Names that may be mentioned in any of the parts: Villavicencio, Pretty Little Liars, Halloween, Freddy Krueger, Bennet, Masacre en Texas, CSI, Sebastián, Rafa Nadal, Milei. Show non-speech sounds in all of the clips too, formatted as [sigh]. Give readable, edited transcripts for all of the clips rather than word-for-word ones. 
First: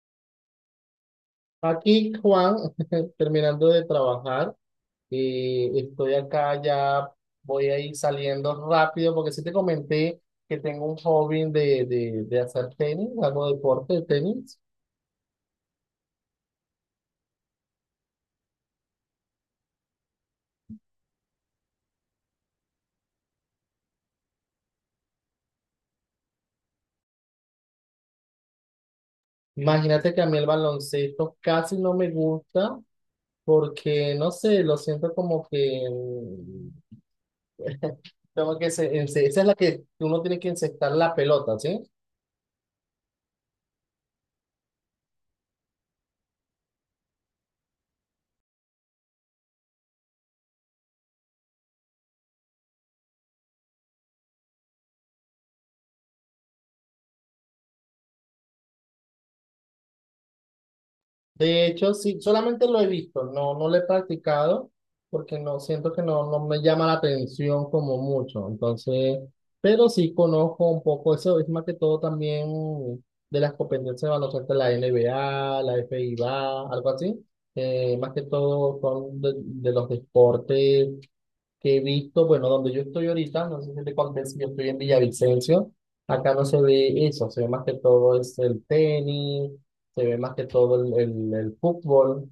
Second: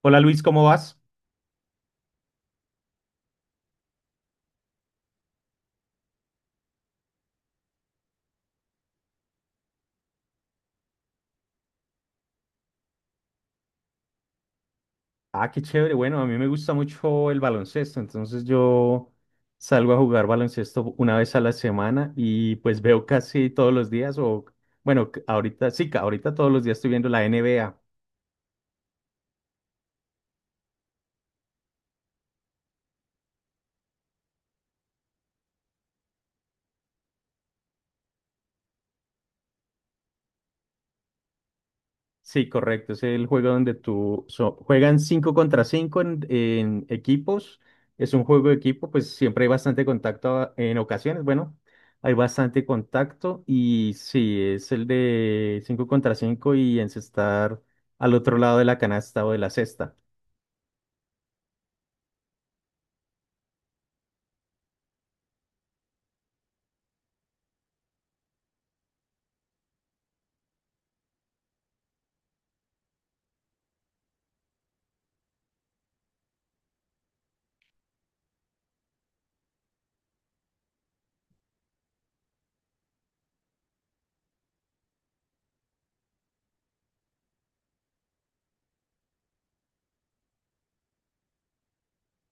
Hola Luis, ¿cómo vas? Aquí, Juan, [laughs] terminando de trabajar, estoy acá ya, voy a ir saliendo rápido porque sí te comenté que tengo un hobby de hacer tenis, hago deporte de tenis. Ah, qué chévere. Bueno, a mí me gusta mucho el baloncesto, entonces yo salgo a jugar baloncesto una vez a la semana y pues veo casi todos los días o bueno, ahorita sí, ahorita todos los días estoy viendo la NBA. Imagínate que a mí el baloncesto casi no me gusta porque, no sé, lo siento como que tengo que, esa es la que uno tiene que encestar la pelota, ¿sí? Sí, correcto. Es el juego donde juegan 5 contra 5 en equipos. Es un juego de equipo, pues siempre hay bastante contacto en ocasiones. Bueno, hay bastante contacto y sí, es el de 5 contra 5 y encestar al otro lado de la canasta o de la cesta. De hecho, sí, solamente lo he visto, no, no lo he practicado porque no siento que no me llama la atención como mucho. Entonces, pero sí conozco un poco eso, es más que todo también de las competencias de baloncesto, la NBA, la FIBA, algo así. Más que todo son de los deportes que he visto, bueno, donde yo estoy ahorita, no sé si te conté, si yo estoy en Villavicencio, acá no se ve eso, se ve más que todo es el tenis, se ve más que todo el fútbol.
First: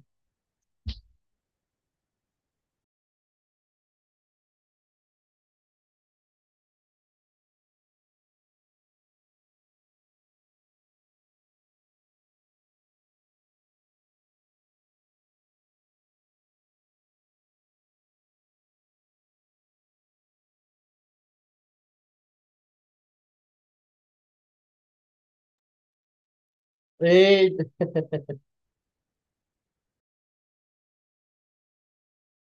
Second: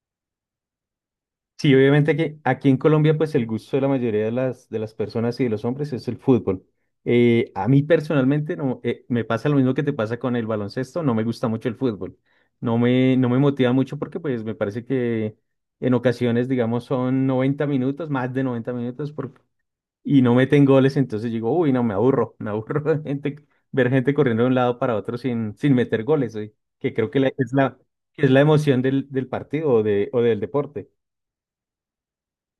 Sí, obviamente que aquí en Colombia, pues el gusto de la mayoría de las personas y de los hombres es el fútbol. A mí personalmente no, me pasa lo mismo que te pasa con el baloncesto, no me gusta mucho el fútbol. No me motiva mucho porque pues me parece que en ocasiones, digamos, son 90 minutos, más de 90 minutos, y no meten goles, entonces digo, uy, no, me aburro [laughs] de gente, ver gente corriendo de un lado para otro sin meter goles, que creo que la- Eh, es la, que es la emoción del partido o del deporte.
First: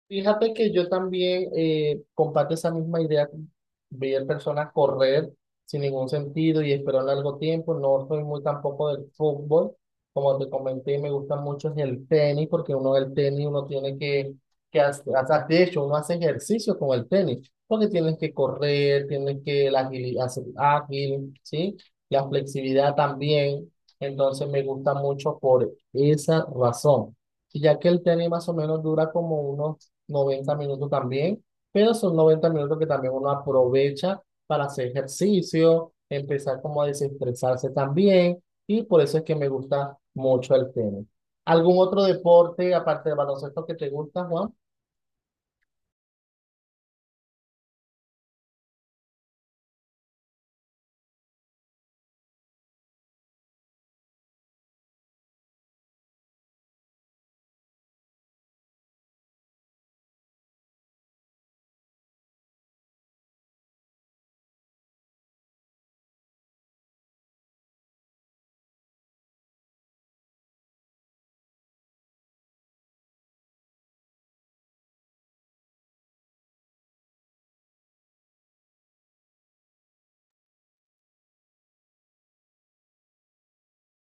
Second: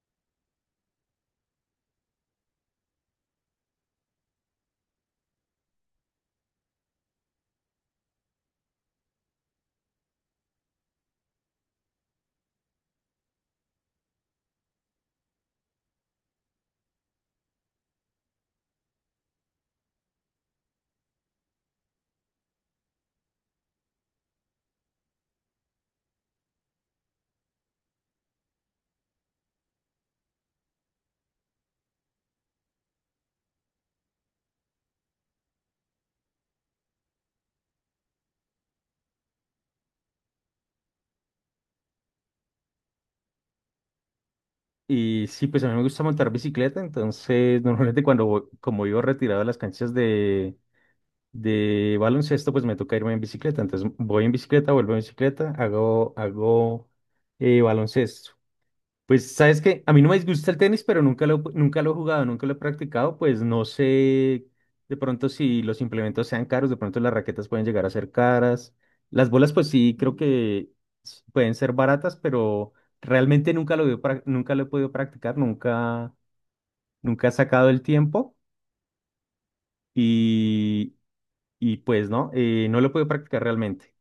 Fíjate que yo también comparto esa misma idea, ver personas correr sin ningún sentido y esperar largo tiempo. No soy muy tampoco del fútbol, como te comenté, me gusta mucho es el tenis, porque uno el tenis, uno tiene que hacer, de hecho, uno hace ejercicio con el tenis, porque tienes que correr, tienes que hacer ágil, ¿sí? La flexibilidad también. Entonces me gusta mucho por esa razón ya que el tenis más o menos dura como unos 90 minutos también, pero son 90 minutos que también uno aprovecha para hacer ejercicio, empezar como a desestresarse también, y por eso es que me gusta mucho el tenis. ¿Algún otro deporte aparte del baloncesto que te gusta, Juan? Y sí, pues a mí me gusta montar bicicleta, entonces [laughs] normalmente cuando como vivo retirado de las canchas de baloncesto, pues me toca irme en bicicleta. Entonces voy en bicicleta, vuelvo en bicicleta, hago baloncesto. Pues sabes que a mí no me disgusta el tenis, pero nunca lo he jugado, nunca lo he practicado, pues no sé de pronto si los implementos sean caros, de pronto las raquetas pueden llegar a ser caras. Las bolas pues sí creo que pueden ser baratas, pero realmente nunca lo he podido practicar, nunca he sacado el tiempo y, y pues no, no lo he podido practicar realmente.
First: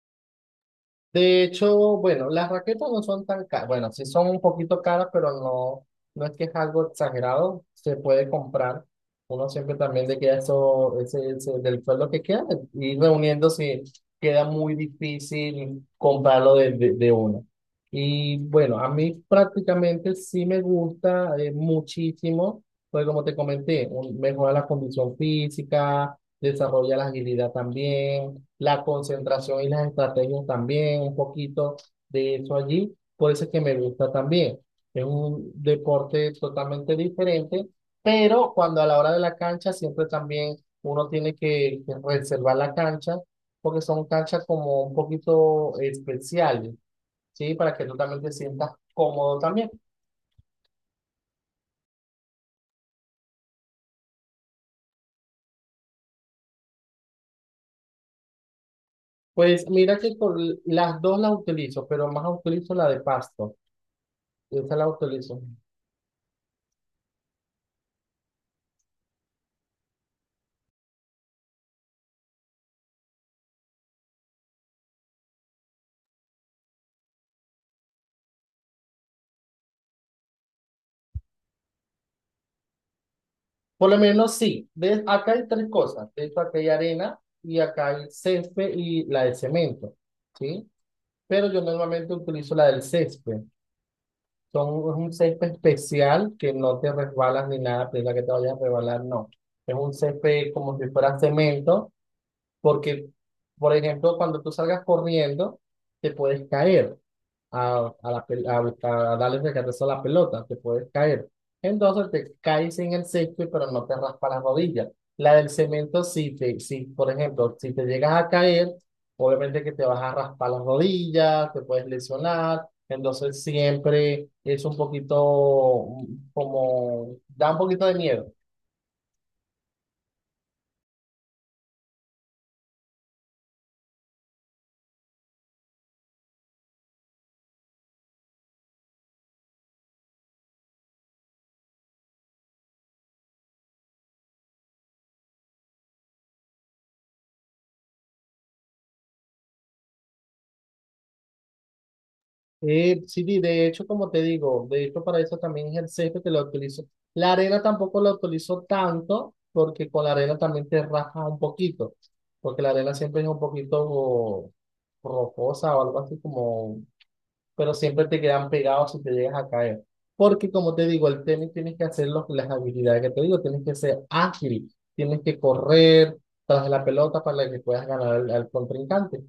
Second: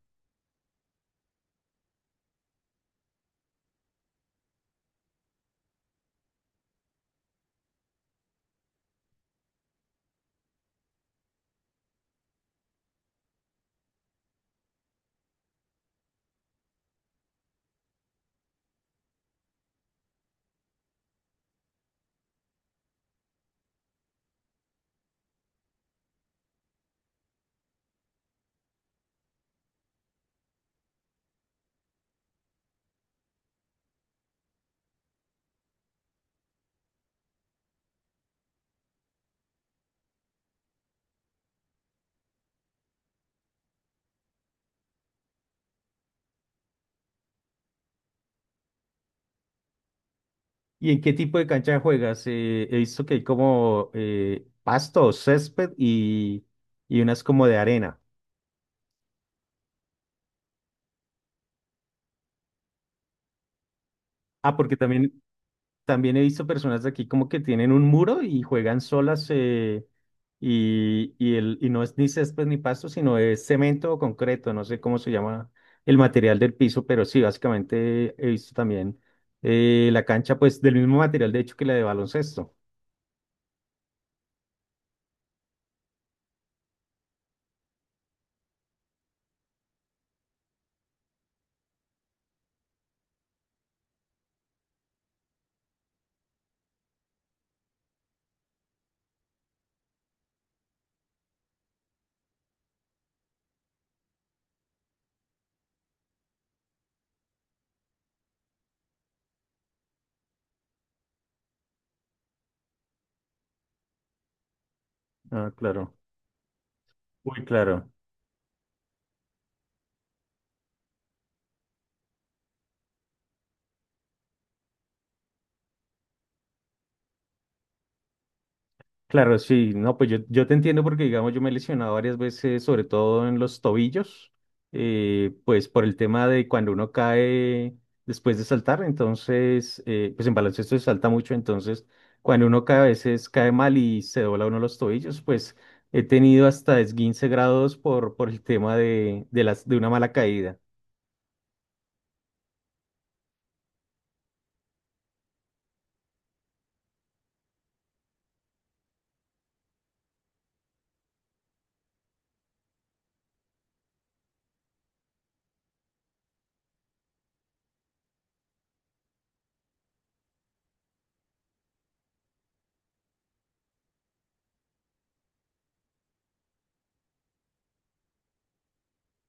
De hecho, bueno, las raquetas no son tan caras. Bueno, sí son un poquito caras, pero no, no es que es algo exagerado. Se puede comprar. Uno siempre también le queda eso, del sueldo que queda. Ir reuniendo si queda muy difícil comprarlo de uno. Y bueno, a mí prácticamente sí me gusta muchísimo, porque como te comenté, mejora la condición física, desarrolla la agilidad también, la concentración y las estrategias también, un poquito de eso allí, por eso es que me gusta también. Es un deporte totalmente diferente, pero cuando a la hora de la cancha siempre también uno tiene que reservar la cancha, porque son canchas como un poquito especiales, ¿sí? Para que tú también te sientas cómodo también. ¿Y en qué tipo de cancha juegas? He visto que hay como pasto, césped y unas como de arena. Pues mira que las dos las utilizo, pero más utilizo la de pasto. Ah, Esa porque la también, utilizo. también he visto personas de aquí como que tienen un muro y juegan solas y no es ni césped ni pasto, sino es cemento o concreto, no sé cómo se llama el material del piso, pero sí, básicamente he visto también la cancha pues del mismo material de hecho que la de baloncesto. Por lo menos sí. ¿Ves? Acá hay tres cosas. De hecho, acá hay arena y acá hay césped y la de cemento. ¿Sí? Pero yo normalmente utilizo la del césped. Son, es un césped especial que no te resbalas ni nada, pero la que te vayas a resbalar, no. Es un césped como si fuera cemento, porque, por ejemplo, cuando tú salgas corriendo, te puedes caer a darle recatezo a la pelota, te puedes caer. Entonces te caes en el césped, pero no te raspa las rodillas. La del Ah, claro. cemento, si te, si, por Muy ejemplo, si te claro. llegas a caer, obviamente que te vas a raspar las rodillas, te puedes lesionar. Entonces siempre es un poquito como, da un poquito de miedo. Claro, sí, no, pues yo te entiendo porque, digamos, yo me he lesionado varias veces, sobre todo en los tobillos, pues por el tema de cuando uno cae después de saltar, entonces, pues en baloncesto se salta mucho, entonces, cuando uno cae a veces cae mal y se dobla uno los tobillos, pues he tenido hasta esguince grados por el tema de una mala caída. Sí, de hecho, como te digo, de hecho para eso también es el césped que lo utilizo. La arena tampoco la utilizo tanto porque con la arena también te raspa un poquito, porque la arena siempre es un poquito rocosa o algo así como pero siempre te quedan pegados si te llegas a caer. Porque como te digo, el tenis tienes que hacer las habilidades que te digo, tienes que ser ágil, tienes que correr tras la pelota para que puedas ganar al contrincante.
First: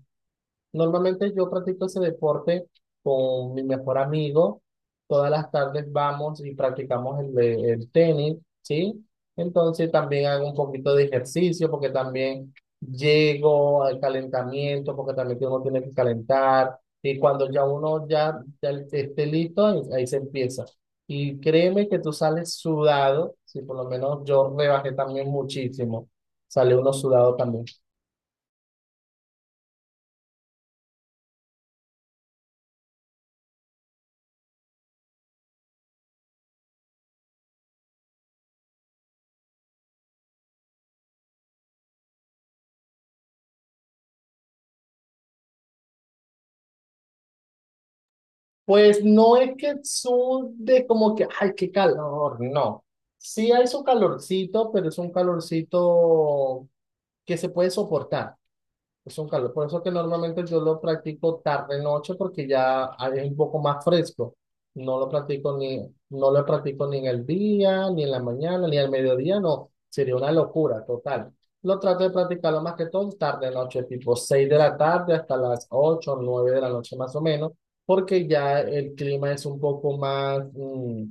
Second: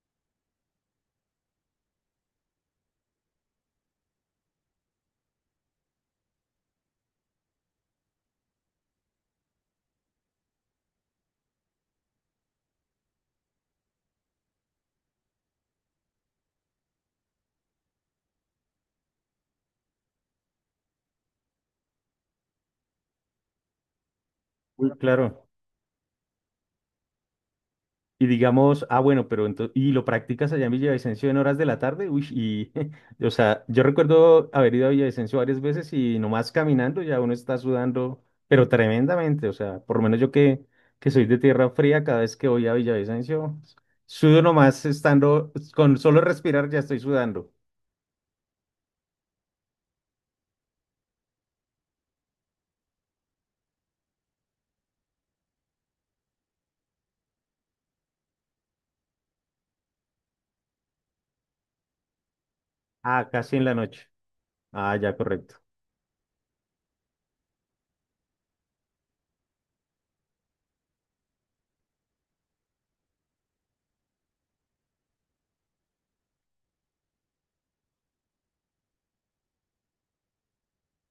Normalmente yo practico ese deporte con mi mejor amigo. Todas las tardes vamos y practicamos el, el tenis, ¿sí? Entonces también hago un poquito de ejercicio porque también llego al calentamiento, porque también uno tiene que calentar. Y cuando ya uno ya esté listo, ahí se empieza. Y créeme que tú sales sudado, si por lo menos yo Uy, rebajé también claro. muchísimo. Sale uno sudado también. Y digamos, ah, bueno, pero entonces, y lo practicas allá en Villavicencio en horas de la tarde, uy, y, [laughs] o sea, yo recuerdo haber ido a Villavicencio varias veces y nomás caminando ya uno está sudando, pero tremendamente, o sea, por lo menos yo que, soy de tierra fría, cada vez que voy a Villavicencio, sudo nomás estando, con solo respirar ya estoy sudando. Pues no es que sude como que, ay, qué calor, no. Sí hay su calorcito, pero es un calorcito que se puede soportar. Es un calor, por eso que normalmente yo lo practico tarde noche porque ya es Ah, un casi poco en la más noche. fresco. Ah, No lo ya, correcto. practico ni, no lo practico ni en el día, ni en la mañana, ni al mediodía, no. Sería una locura total. Lo trato de practicarlo más que todo tarde noche, tipo 6 de la tarde hasta las 8 o 9 de la noche más o menos, porque ya el clima es un poco más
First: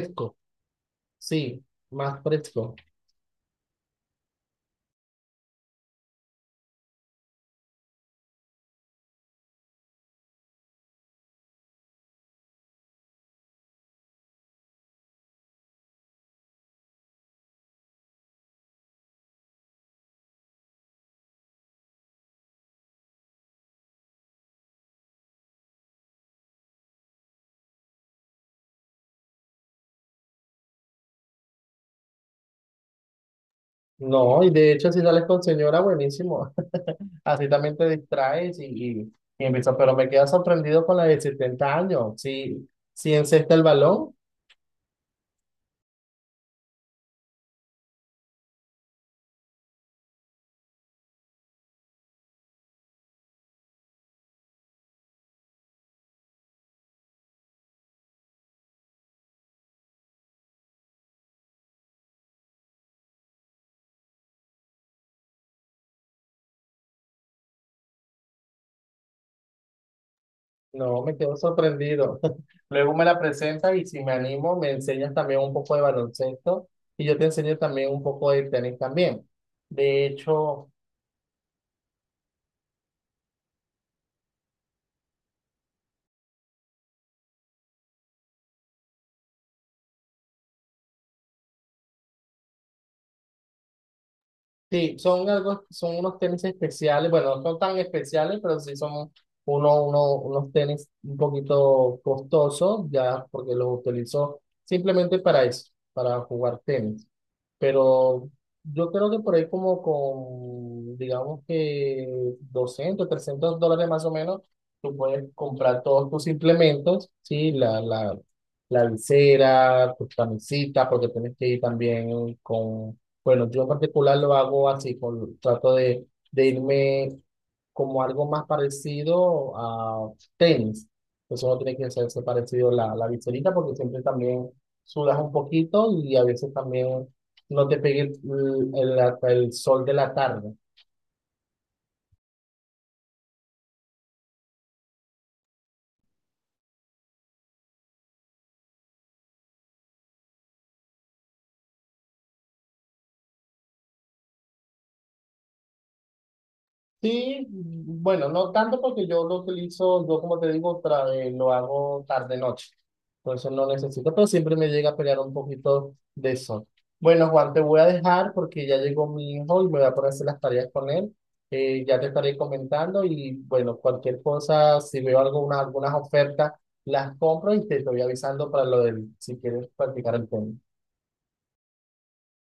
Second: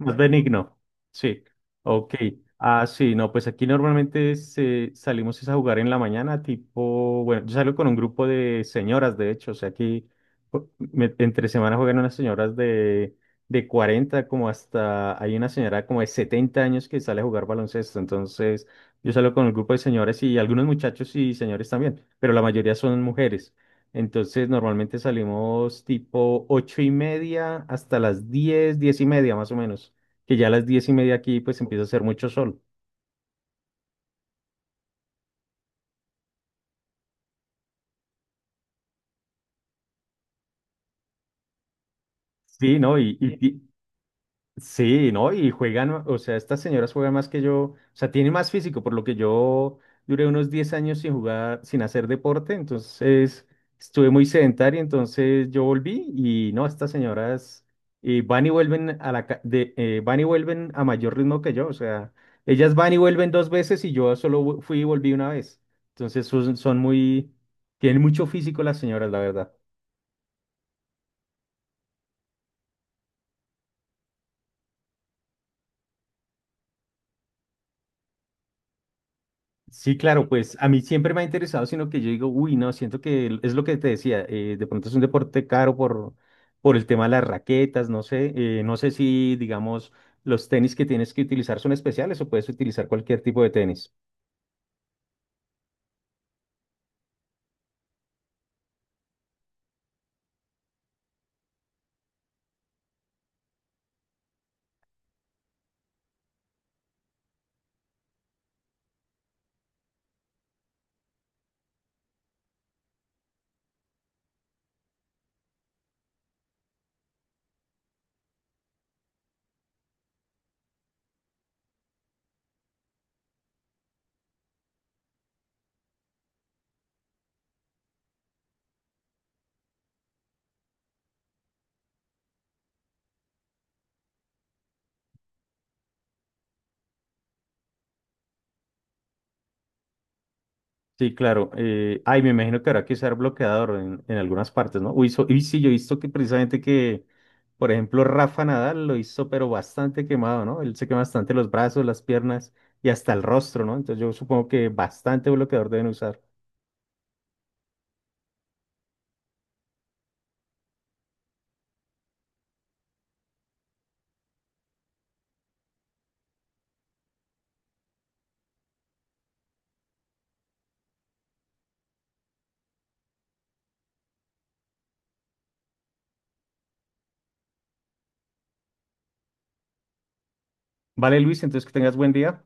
Más benigno, sí. sí, Ok. más fresco. Ah, sí, no, pues aquí normalmente salimos es a jugar en la mañana, tipo, bueno, yo salgo con un grupo de señoras, de hecho, o sea, aquí entre semana juegan unas señoras de 40 como hasta, hay una señora como de 70 años que sale a jugar baloncesto, entonces yo salgo con un grupo de señoras y algunos muchachos y señores también, pero la mayoría son mujeres. Entonces normalmente salimos tipo ocho y media hasta las diez, diez y media más o menos que ya a las diez y media aquí pues empieza a hacer mucho sol. No, y de hecho si sales con señora, buenísimo. Así también te distraes y empiezas, pero me quedo sorprendido con la de 70 años. Si, Sí, ¿no? si encesta el balón, Sí, ¿no? Y juegan, o sea, estas señoras juegan más que yo, o sea, tienen más físico, por lo que yo duré unos 10 años sin jugar, sin hacer deporte, entonces estuve muy sedentario, entonces yo volví y no, estas señoras van y vuelven a la, ca- de, van y vuelven a mayor ritmo que yo, o sea, ellas van y vuelven dos veces y yo solo fui y volví una vez. Entonces son muy, tienen mucho físico las señoras, la verdad. no, me quedo sorprendido. [laughs] Luego me la presentas y si me animo, me enseñas también un poco de baloncesto y yo te enseño también un poco de tenis también. Sí, De claro, pues a hecho, mí siempre me ha interesado, sino que yo digo, uy, no, siento que es lo que te decía, de pronto es un deporte caro por, el tema de las raquetas, no sé, no sé si, digamos, los tenis que tienes que utilizar son especiales o puedes utilizar cualquier tipo de tenis. sí, son algo, son unos tenis especiales, bueno, no son tan especiales, pero sí son unos tenis un poquito costosos, ya porque los utilizo simplemente para eso, para jugar tenis. Pero yo creo que por ahí como con, digamos que 200 $300 más o menos, tú puedes comprar todos tus implementos, ¿sí? La visera, tus camisetas, porque tienes que ir también con bueno, yo en particular lo hago así, con, trato de irme como algo más parecido a tenis. Pues uno tiene que hacerse parecido la viserita porque siempre también sudas un poquito y a veces también no te pegue el sol de la tarde. Sí, claro, ay, me imagino que habrá que usar bloqueador en algunas partes, ¿no? Uy, y sí, yo he visto que precisamente que, por ejemplo, Rafa Nadal lo hizo, pero bastante quemado, ¿no? Él se quema bastante los brazos, las piernas y hasta el rostro, ¿no? Entonces yo supongo que bastante bloqueador deben usar. Sí, bueno, no tanto porque yo lo utilizo, yo como te digo, lo hago tarde-noche. Entonces no necesito, pero siempre me llega a pelear un poquito de eso. Bueno, Juan, te voy a dejar porque ya llegó mi hijo y me voy a poner a hacer las tareas con él. Ya te estaré comentando y bueno, cualquier cosa, si veo alguna, algunas ofertas, las compro y te estoy avisando para lo del, si quieres practicar el tema. Vale, Luis, entonces que tengas buen día.